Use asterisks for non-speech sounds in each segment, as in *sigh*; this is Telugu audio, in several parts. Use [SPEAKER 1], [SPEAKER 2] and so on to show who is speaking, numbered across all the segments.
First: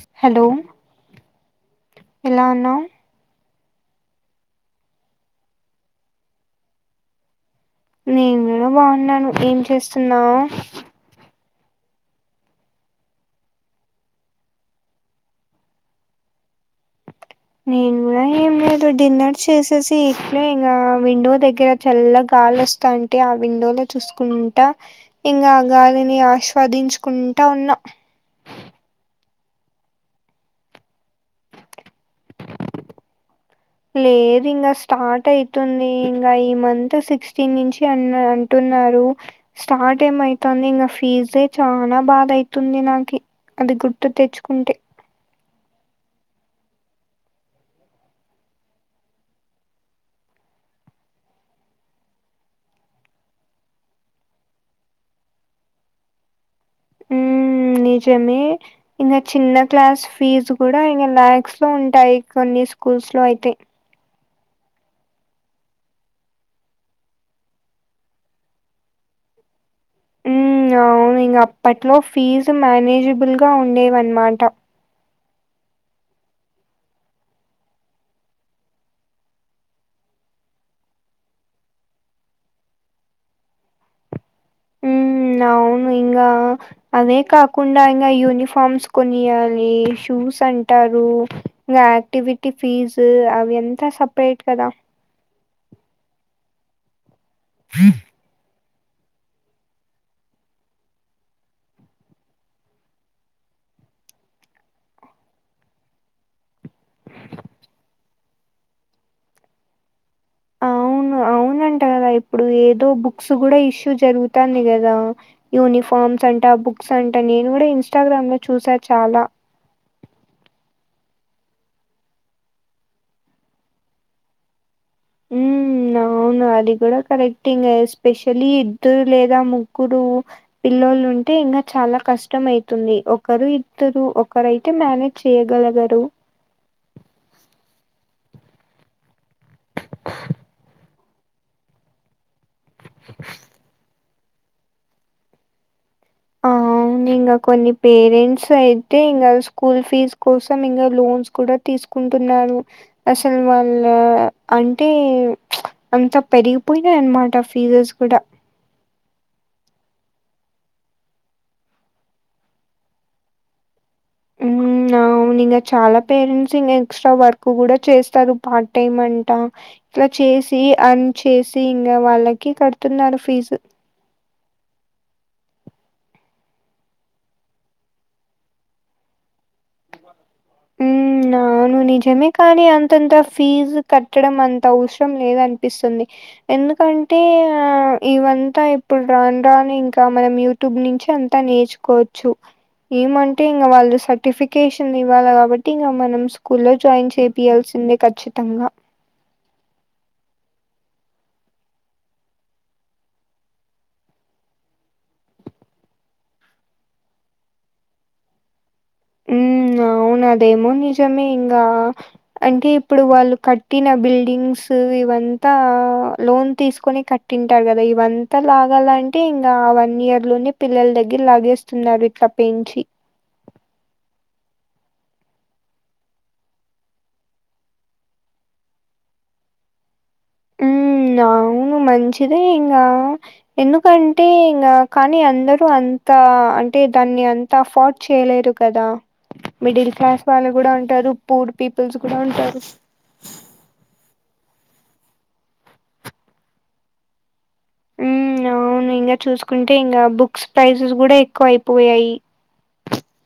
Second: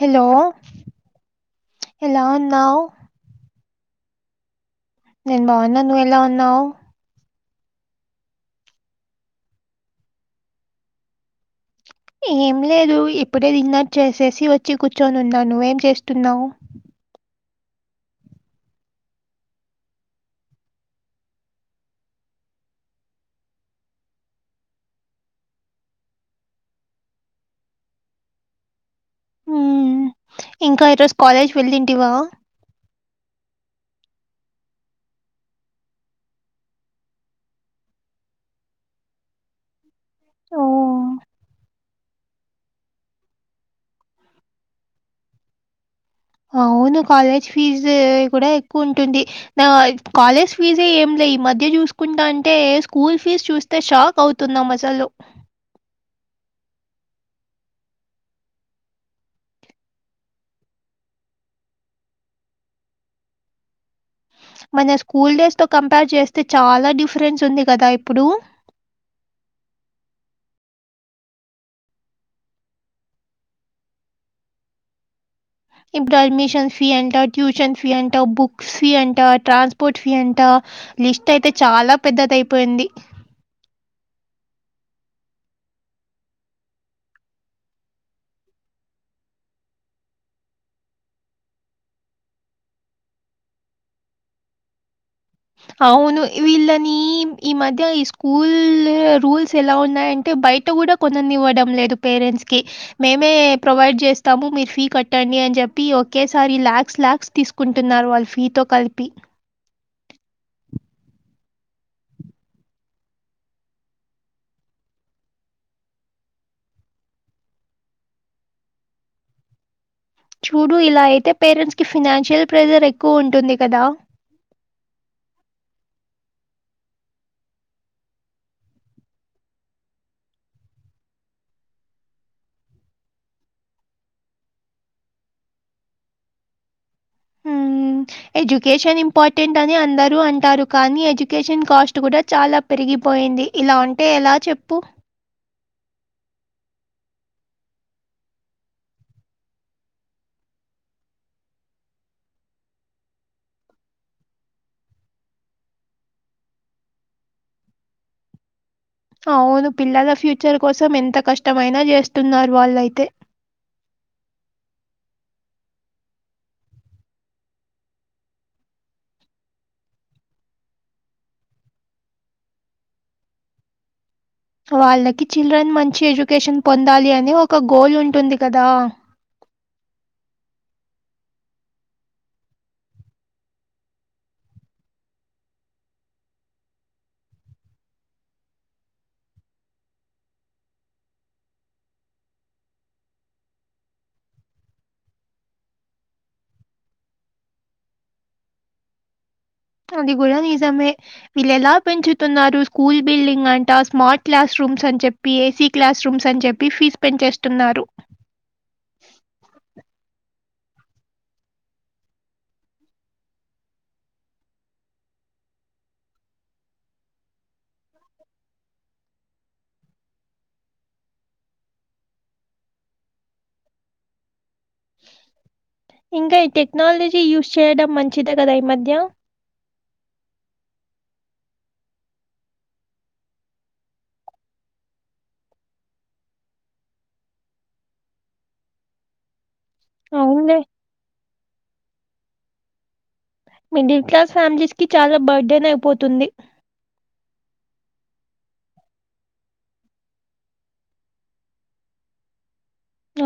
[SPEAKER 1] హలో ఎలా ఉన్నావ్ నేను బాగున్న నువ్వు ఎలా ఉన్నావ్
[SPEAKER 2] నేను కూడ బాగున్నాను ఏం చేస్తున్నావు
[SPEAKER 1] ఏం లేదు ఇప్పుడే డిన్నర్ చేసేసి వచ్చి కూర్చొని ఉన్నా నువ్వేం చేస్తున్నావు
[SPEAKER 2] నేను కూడా ఏం లేదు డిన్నర్ చేసేసి ఇట్లే ఇంగ విండో దగ్గర చల్ల గాలి వస్తాం టే ఆ విండోలో చూసుకుంటా ఇంగా ఆ గాలిని ఆస్వాదించుకుంటా ఉన్నా
[SPEAKER 1] మ్మ్. ఇంకా ఈరోజు కాలేజ్ వెళ్ళింటివా
[SPEAKER 2] లేదు ఇంగా స్టార్ట్ అయితుంది ఇంగా ఈ మంత్ సిక్స్టీన్ నుంచి అన అం టున్నారు స్టార్ట్ ఏమో
[SPEAKER 1] ఓ
[SPEAKER 2] అయితాంది ఇంగా ఫీజే చానా బాధ అయితుంది నాకి అది గుర్తు తెచ్చుకుంటే
[SPEAKER 1] అవును కాలేజ్ ఫీజు కూడా ఎక్కువ ఉంటుంది నా కాలేజ్ ఫీజే ఏం లే ఈ మధ్య చూసుకుంటంటే స్కూల్ ఫీజ్ చూస్ తే షాక్ అవుతున్నాం అసలు
[SPEAKER 2] నిజమే ఇంగా చిన్న క్లాస్ ఫీజు కూడా ఇంగ ల్యాక్స్‌లో ఉంటాయి కొన్ని స్కూల్స్‌లో అయితే
[SPEAKER 1] మన స్కూల్ డేస్‌తో కంపేర్ చేస్తే చాలా డిఫరెన్స్ ఉంది కదా ఇప్పుడు
[SPEAKER 2] ఉమ్మ్ అవును ఇంగ అప్పట్లో ఫీజు మేనేజిబుల్‌గా ఉండేవి అనమాట
[SPEAKER 1] ఇప్పుడు అడ్మిషన్ ఫీ అంట ట్యూషన్ ఫీ అంటా బుక్స్ ఫీ అంట ట్రాన్స్ పోర్ట్ ఫీ అంట లిస్ట్ అయితే చాలా పెద్దదైపోయింది
[SPEAKER 2] నవును ఇంగా అవే కాకుండా ఇంగా యూనిఫార్మ్స్ కొనియ్యాలి షూస్ అంటారు ఇంగ యాక్టివిటీ ఫీజు అవి అంతా సపరేట్ కదా
[SPEAKER 1] అవును వీళ్ళని ఈ మధ్య ఈ స్కూల్ రూల్స్ ఎలా ఉన్నాయంటే బయట కూడా కొననివ్వడం లేదు పేరెంట్స్‌కి మేమే ప్రొవైడ్ చేస్తాము మీరు ఫీ కట్టండి అని చెప్పి ఒకేసారి ల్యాక్స్ ల్యాక్స్ తీసు కుంటున్నారు వాళ్ళు ఫీ తో కలిపి
[SPEAKER 2] వును అవునంట కదా ఇప్పుడు ఏదో బుక్స్ కూడా ఇష్యూ జరుగుతాంది కదా యూనిఫార్మ్స్ అంట బుక్స్ అంట నేను కూడా ఇన్స్టాగ్రామ్‌లో చూసా చాలా
[SPEAKER 1] చూడు ఇలా అయితే పేరెంట్స్‌కి ఫినాన్షియల్ ప్రెషర్ ఎక్కువ ఉంటుంది కదా
[SPEAKER 2] ఉమ్ అవును అది కూడా కరెక్ట్ ఇంగ ఎస్పెషలీ ఇద్దరు లేదా ముగ్గురు పిల్లలు ఉంటే ఇంగా చాలా కష్టం అయితుంది ఒకరు ఇద్దరు ఒకరైతే మేనే చేయగలగరు
[SPEAKER 1] హుమ్ ఎడ్యుకేషన్ ఇంపార్టెంట్ అని అందరూ అంటారు కానీ ఎడ్యుకేషన్ కాస్ట్ కూడా చాలా పెరిగిపోయింది ఇలా ఉంటే ఎలా చెప్పు
[SPEAKER 2] నిన్న కొన్ని పేరెంట్స్ అయితే ఇంకా స్కూల్ ఫీజ్ కోసం ఇంకా లోన్స్ కూడ తీసుకుంటున్నారు అసలు వాళ్ళ అంటే అంత పెరిగిపోయినాయి అనమాట ఫీజేస్ కూడా
[SPEAKER 1] అవును పిల్లల ఫ్యూచర్ కోసం ఎంత కష్టమైన చేస్తున్నారు వాళ్ళయితే
[SPEAKER 2] ఉమ్ ఆ అవును ఇంగ చాలా పేరెంట్స్ ఇ ఎక్ట్రా వర్క్ కూడా చేస్తారు పార్ట్ టైమ్ అంటా ఇలా చేసి యార్న్ చేసి ఇంక వాళ్ళకి కడుతున్నారు ఫీజు
[SPEAKER 1] వాళ్ళకి చిల్డ్రన్ మంచి ఎడ్యుకేషన్ పొందాలి అని ఒక గోల్ ఉంటుంది కదా
[SPEAKER 2] నా నువ్వు నిజమే కానీ అంతంత ఫీజు కట్టడం అంత అవసరం లేదు అనిపిస్తుంది ఎందుకంటే ఆ ఇవంత ఇప్పుడు రాను రాను ఇంకా మనం యూ టుడే నుంచి అంతా నేర్చుకోవచ్చు ఏమంటే ఇం వాళ్ళు *unintelligible* ఫికేషన్ ఇవ్వాలి కాబట్టి ఇంగ మనం స్కూల్లో జాయిన్ చేపియాల్సిందే ఖచ్చితంగా
[SPEAKER 1] అది కూడ నిజమే వీళ్ళు ఎలా పెంచుతున్నారు స్కూల్ బిల్డింగ్ అంటా స్మార్ట్ క్లాస్ రూమ్స్ అని చెప్ ఏసీ క్లాస్ రూమ్స్ అని చెప్పి *unintelligible* పెంచేస్తున్నారు
[SPEAKER 2] హ్మ్. అవును అదేమో నిజమే ఇంకా అంటే ఇప్పుడు వాళ్ళు కట్టిన బిల్డింగ్స్ ఇవంతా లోన్ తీసుకొని కట్ కంటుంటారు కదా ఇవంతా లాగాల అంటే ఇంకా ఆ వన్ ఇయర్ లోని పిల్లల దగ్గర లాగేస్ స్తున్నారు ఇట్ల పెంచి
[SPEAKER 1] ఇంకా ఈ టెక్నాలజీ యూజ్ చేయడం మంచిదే కదా ఈ మధ్య
[SPEAKER 2] హ్మ్. అవును మంచిదే ఇంగా ఎందుకంటే ఇంగ కానీ అందరూ అంత అంటే దాన్ని అం అంత *unintelligible* చేయలేరు కదా మిడిల్ క్లాస్ వాళ్ళు
[SPEAKER 1] అవునులే.
[SPEAKER 2] కూడ ఉంటారు పూర్ పీపుల్స్ కూడఉంటారు
[SPEAKER 1] మిడిల్ క్లాస్ ఫ్యామిలీస్ కి చాల బర్ధన్ అయిపోతుంది
[SPEAKER 2] అవును ఇంకా చూసుకుంటే ఇంకా బుక్స్ ప్రైజెస్ కూడ ఎక్కువ అయిపోయాయి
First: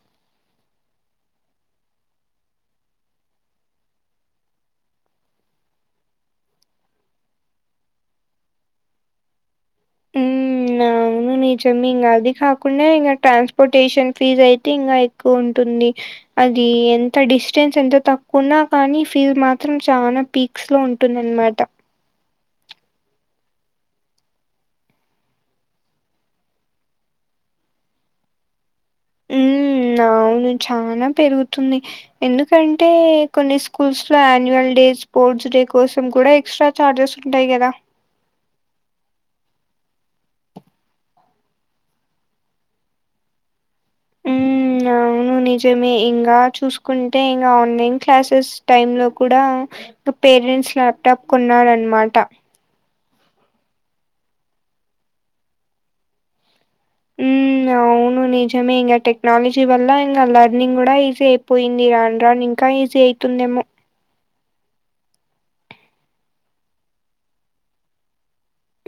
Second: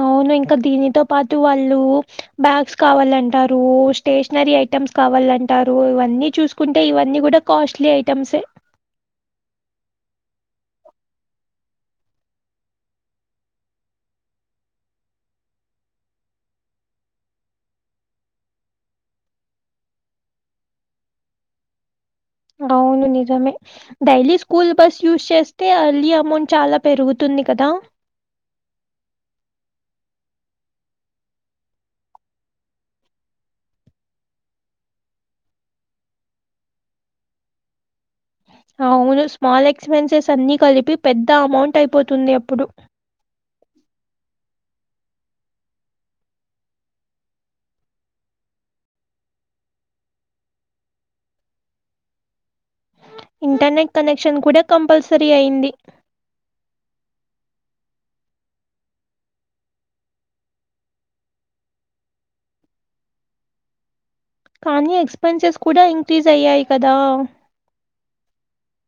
[SPEAKER 1] అవును ఇంక దీనితో పాటు వాళ్ళు బ్యాగ్స్ కావాలంటారు స్టేషనరీ ఐటమ్స్ కావాలంటారు ఇవన్నీ చూసుకుంటే ఇవన్నీ కూడా కాస్ట్లీ ఐటెమ్స్
[SPEAKER 2] ఉమ్ ఆ అవును నిజమే ఇంగ అది కాకుండా ఇంకా ట్రాన్స్పోర్టేషన్ ఫీజ్ అయితే ఇంకా ఎక్కువ ఉంటుంది అది ఎంత డిస్టెన్స్ ఎంత తక్కుఉన్నా కానీ ఫీజ్ మాత్రం చాల పీక్స్ లో ఉంటుంది అ న్నమాట
[SPEAKER 1] అవును నిజమే డైలీ స్కూల్ బస్ యూస్ చేస్తే అర్లీ అమౌంట్ చాల పెరుగుతుంది కదా
[SPEAKER 2] ఉ అవును చాన పెరుగుతుంది ఎందుకంటే కొన్ని స్కూల్స్ లో అన్యువల్ డేస్ స్పోర్ట్స్ డే కోసం కూడా ఎక్స్ట్రా చార్జెస్ ఉంటాయి గద
[SPEAKER 1] అవును స్మాల్ ఎక్స్పెన్సెస్ అన్ని కలిపి పెద్ద అమౌంట్ అయిపోతుంది అప్పుడు
[SPEAKER 2] ఉమ్ అవును నిజమే ఇంకా చూసుకుంటే ఇంకా ఆన్లైన్ క్లాసెస్ టైమ్ లో కూడా *unintelligible* పేరెంట్స్ లాప్టాప్ కొన్నారు అనమాట
[SPEAKER 1] ఇంటర్నెట్ కనెక్షన్ కూడ కంపల్సరీ అయింది
[SPEAKER 2] ఉమ్ అవును నిజమే ఇంగ టెక్నాలజీ వల్ల ఇంకా లెర్నింగ్ కూడా ఈజీ అయిపోయింది రాను రాను ఇంకా ఈజీ అ తుంది ఏమో
[SPEAKER 1] కానీ ఎక్స్పెన్సెస్ కూడా ఇంక్రీజ్ అయ్యాయి కదా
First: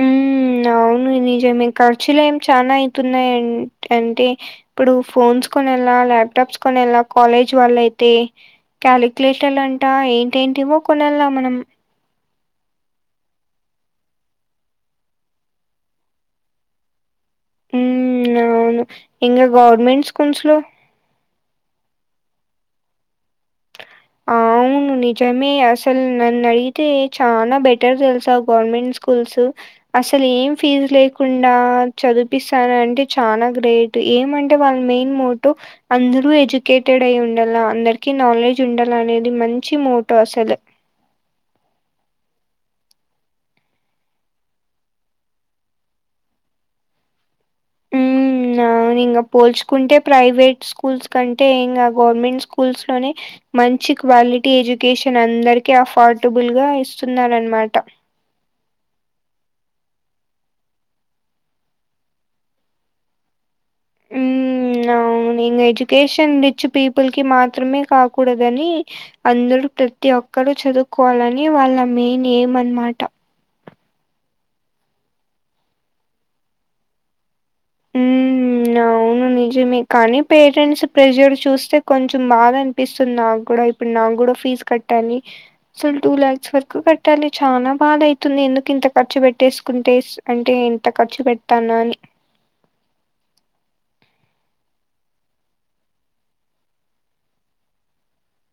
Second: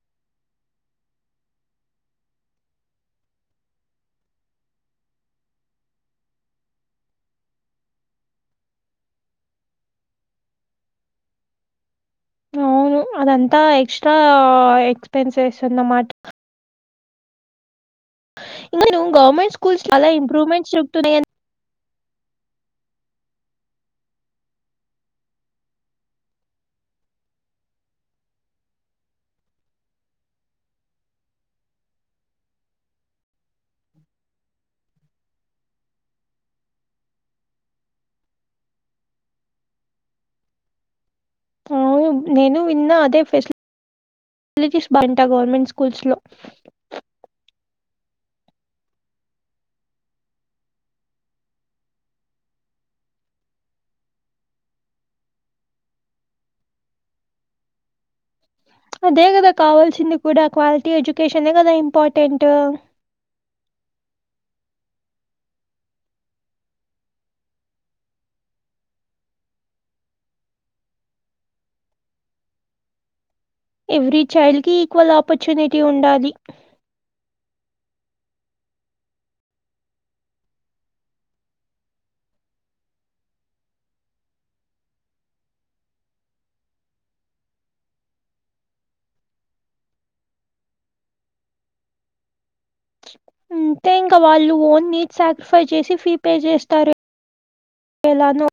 [SPEAKER 2] ఉమ్ అవును నిజమే ఖర్చులు ఏమి చనా అయితున్నాయి అన్ అంటే ఇప్పుడు ఫోన్స్ కొనెల లాప్టాప్ కొనేల కాలేజ్ వాళ్ళ అయితే క్యాలిక్యులేటర్లు అంటా ఏంటేంటివో కొనెళ మనం
[SPEAKER 1] అవును అదంతా ఎక్స్‌ట్రా ఎక్స్పెన్సెస్ అన్నమాట
[SPEAKER 2] ఉమ్ అవును
[SPEAKER 1] ఇంక
[SPEAKER 2] ఇంగ
[SPEAKER 1] గవర్నమెంట్ స్కూల్స్ చాలా
[SPEAKER 2] స్కూల్స్ లో
[SPEAKER 1] ఇంప్రూవ్మెంట్ జరుగుతున్నాయి
[SPEAKER 2] అవును నిజమే అసలు నన్ను అడిగితే చాలా బెటర్ తెలుసా గవర్నమెంట్ స్కూల్స్ అసలు ఏం ఫీజు లేకుండా చదిపిస్తాను అంటే చాల గ్రేట్ ఏమంటే వాళ్ళ మెయిన్ మోటో అందరూ ఎడ్యుకేటెడ్ అయి ఉండాల అందరికి నాలె డ్జ్ ఉండల అనేది మంచి మోటో అసలు
[SPEAKER 1] అవును నేను విన్నా అదే ఫె సిలిటీస్ బాంట గవర్నమెంట్ స్కూల్స్లో
[SPEAKER 2] న ఇంగ పోల్చుకుంటే ప్రైవేట్ స్కూల్స్ కంటే ఇంగ గవర్నమెంట్ స్కూల్స్లోనే మంచి క్వాలిటీ ఎడ్యుకేషన్ అందరికీ అఫోర్ట్బుల్గ ఇస్తున్నారనమాట
[SPEAKER 1] అదే కదా కావాల్సింది కూడా క్వాలిటీ ఎడ్యుకేషనే కదా ఇంపార్టెంట్
[SPEAKER 2] హ్మ్. అవును ఇంగ ఎడ్యుకేషన్ రిచ్ పీపుల్కి మాత్రమే కాకూడదని అందరూ ప్రతి ఒక్కరు చదువుకోవాలని వాళ్ళ మెయిన్ ఎయిమ్ అనమాట
[SPEAKER 1] ఎవ్రీ చైల్డ్కి ఈక్వల్ ఆపర్చునిటీ ఉండాలి
[SPEAKER 2] హ్మ్. అవును నిజమే కానీ పేరెంట్స్ ప్రెషర్ చూస్తే కొంచెం బాధ అనిపిస్తుంది నాకు కూడా ఇప్పుడు నాకు కూడా ఫీజ్ కట్ ట్టాలి అసలు టూ ల్యాక్స్ వరకు కట్టాలి చాలా బాధ అయితుంది ఎందుకు ఇంత ఖర్చు పెట్టేసుకుంటేస్ అంటే ఎంత ఖర్చు పెట్టానాని
[SPEAKER 1] అంతే ఇంకా వాళ్ళు ఓన్ నీట్ సెక్రిఫైస్ చేసి ఫీ పే చేస్తారు ఎలానో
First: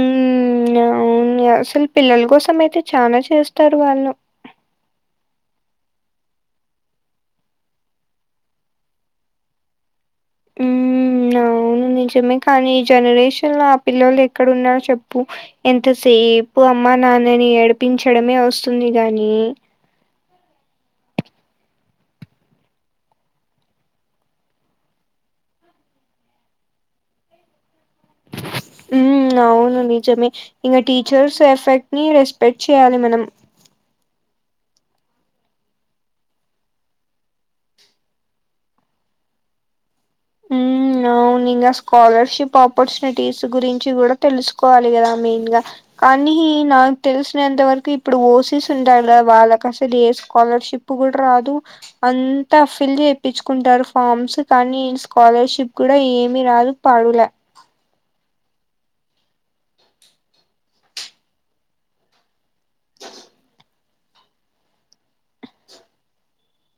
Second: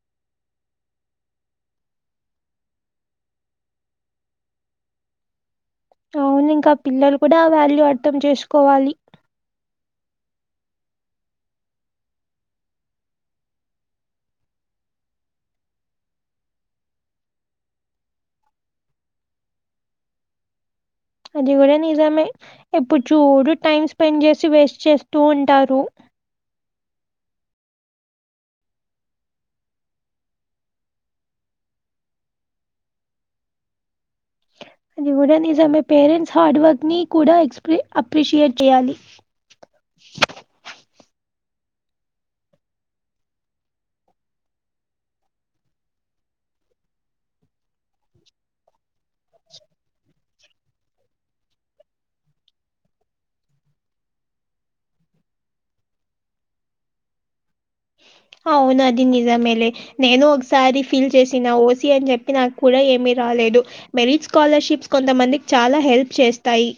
[SPEAKER 2] ఉమ్ అవును అసలు పిల్లల కోసం అయితే చాల చేస్తారు వాళ్ళు
[SPEAKER 1] అవును ఇంకా పిల్లలు కూడా ఆ వ్యాలు అర్థం చేసుకోవాలి
[SPEAKER 2] ఉమ్ అవును నిజమే కానీ ఈ జనరేషన్లో ఆ పిల్లలు ఎక్కడ ఉన్నారు చెప్పు ఎంతసేపు అమ్మ నాన్నని ఏడిపించడమే వస్తుంది గాని
[SPEAKER 1] అది కూడా నిజమే ఎప్పుడు చూడు టైమ్ స్పెండ్ చేసి వేస్ట్ చేస్తూ ఉంటారు
[SPEAKER 2] ఉమ్ అవును నిజమే ఇంగ టీచర్స్ ఎఫెక్ట్ని రెస్పెక్ట్ చేయ్యాలి మనం
[SPEAKER 1] అది కూడా నిజమే పేరెంట్స్ హార్డ్ వర్క్ని కూడా ఎక్స్ అప్రిషియేట్ చేయాలి
[SPEAKER 2] ఉమ్ అవును ఇంగ స్కాలర్షిప్ ఆపర్చునిటీస్ గురించి కూడా తెలుసుకోవాలి కదా మెయిన్గా కానీ నాకు తెలిసినంత వరకు ఇప్పుడు ఓసీస్ ఉండల వాళ్ళకు అసలు ఏ స్కాలర్షిప్ కూడ రాదు అంతా ఫిల్ చేపించుకుంటారు ఫార్మ్స్ కానీ స్కాలర్షిప్ కూడా ఏమి రాదు పడ్లే
[SPEAKER 1] అవునది నిజమేలే నేను ఒకసారి ఫీల్ చేసిన ఓసి అని చెప్పి నాకు కూడా ఏమి రాలేదు మెరిట్ స్కాలర్షిప్స్ కొంతమందికి చాలా హెల్ప్ చేస్తాయి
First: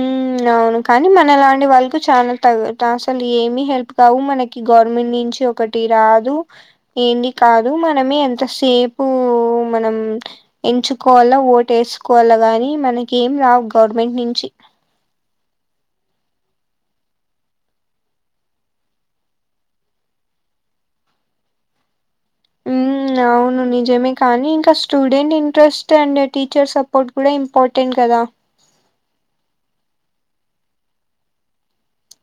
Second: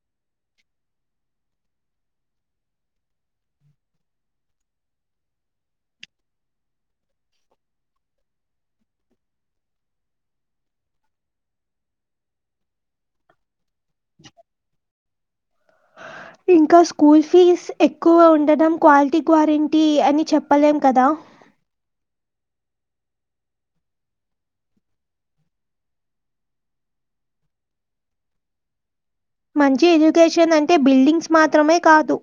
[SPEAKER 2] ఉమ్ అవును కానీ మనలాంటి వాళ్ళతో చాలా తగ అసలు ఏమి హెల్ప్ కావు మనకి గవర్నమెంట్ నుంచి ఒకటి రాదు ఏంది కాదు మనమే ఎంత సేపు మనం ఎంచుకోవాలా ఓటు వేసుకోవాలా గాని మనకి ఏం రావు గవర్నమెంట్ నుంచి
[SPEAKER 1] ఇంకా స్కూల్ ఫీజ్ ఎక్కువ ఉండడం క్వాలిటీ గ్వారెంటీ అని చెప్పలేం కదా
[SPEAKER 2] ఉమ్ అవును నిజమే కానీ ఇంకా student interest and teacher support కూడా ఇంపార్టెంట్ కదా
[SPEAKER 1] మంచి ఎడ్యుకేషన్ అంటే బిల్డింగ్స్ మాత్రమే కాదు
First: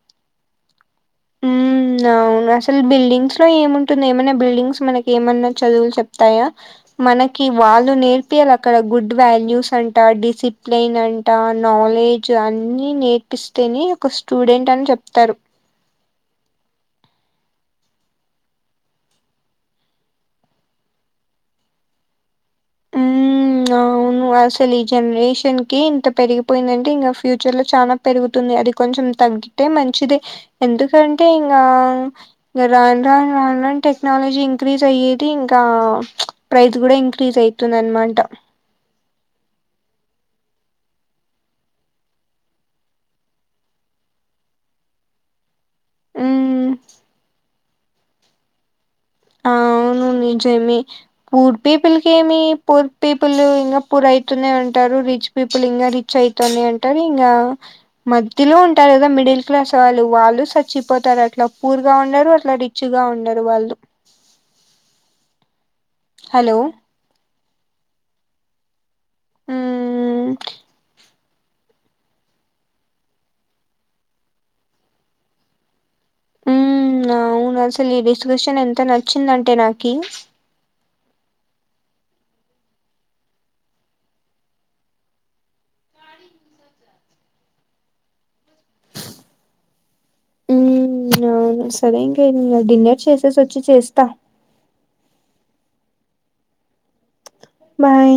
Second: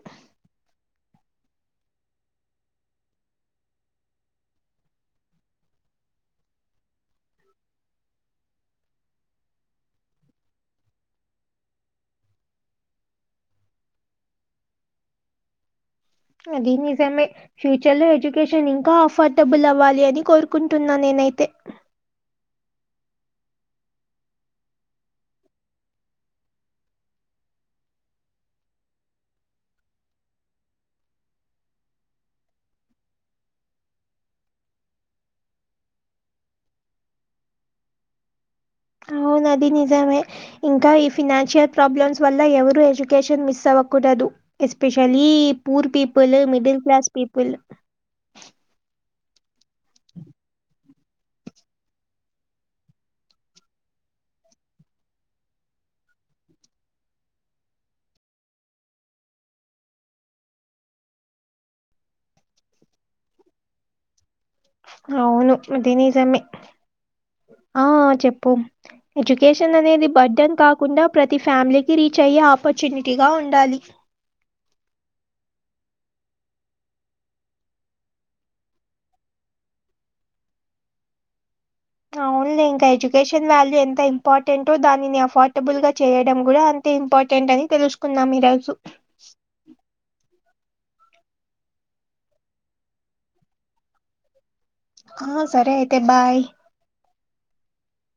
[SPEAKER 2] ఉమ్ అవును అసలు బిల్డింగ్స్ లో ఏముంటుంది ఏమన్నా బిల్డింగ్స్ మనకి ఏమన్నా చదువులు చెప్తాయా మనకి వాళ్ళు నేర్పియాలి అక్కడ గుడ్ వాల్యూస్ అంట డిసిప్లిన్ అం నాలెడ్జ్ అన్ని నేర్పిస్తేనే ఒక స్టూడెంట్ అని చెప్తారు
[SPEAKER 1] అది నిజమె ఫ్యూచర్ లో ఎడ్యుకేషన్ ఇంకా అఫర్డబుల్ అవ్వాలి అని కోరుకుంటున్నా నేనైతే
[SPEAKER 2] ఉమ్ ఆ అసలు ఈ జనరేషన్ కి ఇంత పెరిగిపోయిందంటే ఇంగ ఫ్యూచర్ లో చాలా పెరుగుతుంది అది కొంచెం తగ్గి అంటే మంచిది ఎందుకంటే ఇంగా ఇంగ రాన్ రాన్ రాన్ రాన్ టెక్నాలజీ ఇంక్రీజ్ అయ్యేది ఇంకా ప్రైజ్ కూడా ఇంక్రీజ్ అవుతుంది అన్న మాట
[SPEAKER 1] అవును అది నిజమే ఇంకా ఈ ఫినాన్షియల్ ప్రాబ్లమ్స్ వల్ల ఎవరు ఎడ్యుకేషన్ మిస్ అవ్వకూడదు ఎస్పెషలీ పూర్ పీపుల్
[SPEAKER 2] ఉమ్
[SPEAKER 1] మిడిల్ క్లాస్ పీపుల్
[SPEAKER 2] ఆవును నిజమే పూర్ పీపుల్ కి ఏమి పూర్ పీపుల్ ఇంకా పూర్ అవుతునే ఉంటారు రిచ్ పీపుల్ ఇంకా రిచ్ అయితానే ఉంటారు ఇంకా మధ్యలో ఉంటారు కదా మిడిల్ క్లాస్ వాళ్ళు వాళ్ళు చచ్చిపోతారు అట్లా పూర్గా ఉండరు అట్లా రి చ్గా ఉండరు వాళ్ళు
[SPEAKER 1] అవును ఇది నిజమే
[SPEAKER 2] హలో
[SPEAKER 1] ఆ చెప్పు ఎడ్యుకేషన్ అనేది
[SPEAKER 2] మ్మ్
[SPEAKER 1] బర్డెన్ కాకుండా ప్రతి ఫ్యామిలీకి రీచ్ అయ్యే ఆపర్చునిటీగా ఉండాలి
[SPEAKER 2] మ్మ్ అవును అసలు ఈ డిస్కషన్ ఎంత నచ్చిందంటే నాకి
[SPEAKER 1] అవునులే ఇంక ఎడ్యుకేషన్ వాల్యూ ఎంత ఇంపార్టెంట్ తో దానిని అఫర్డబుల్ గా చేయడం కూడా ఇంపార్టెంట్ అని తెలుసుకుందాం ఈ రోజు
[SPEAKER 2] మ్మ్ అవును సరే ఇంకా డిన్నర్ చేసేసి వచ్చి చేస్తా
[SPEAKER 1] ఆ సరే అయితే బాయ్
[SPEAKER 2] బాయ్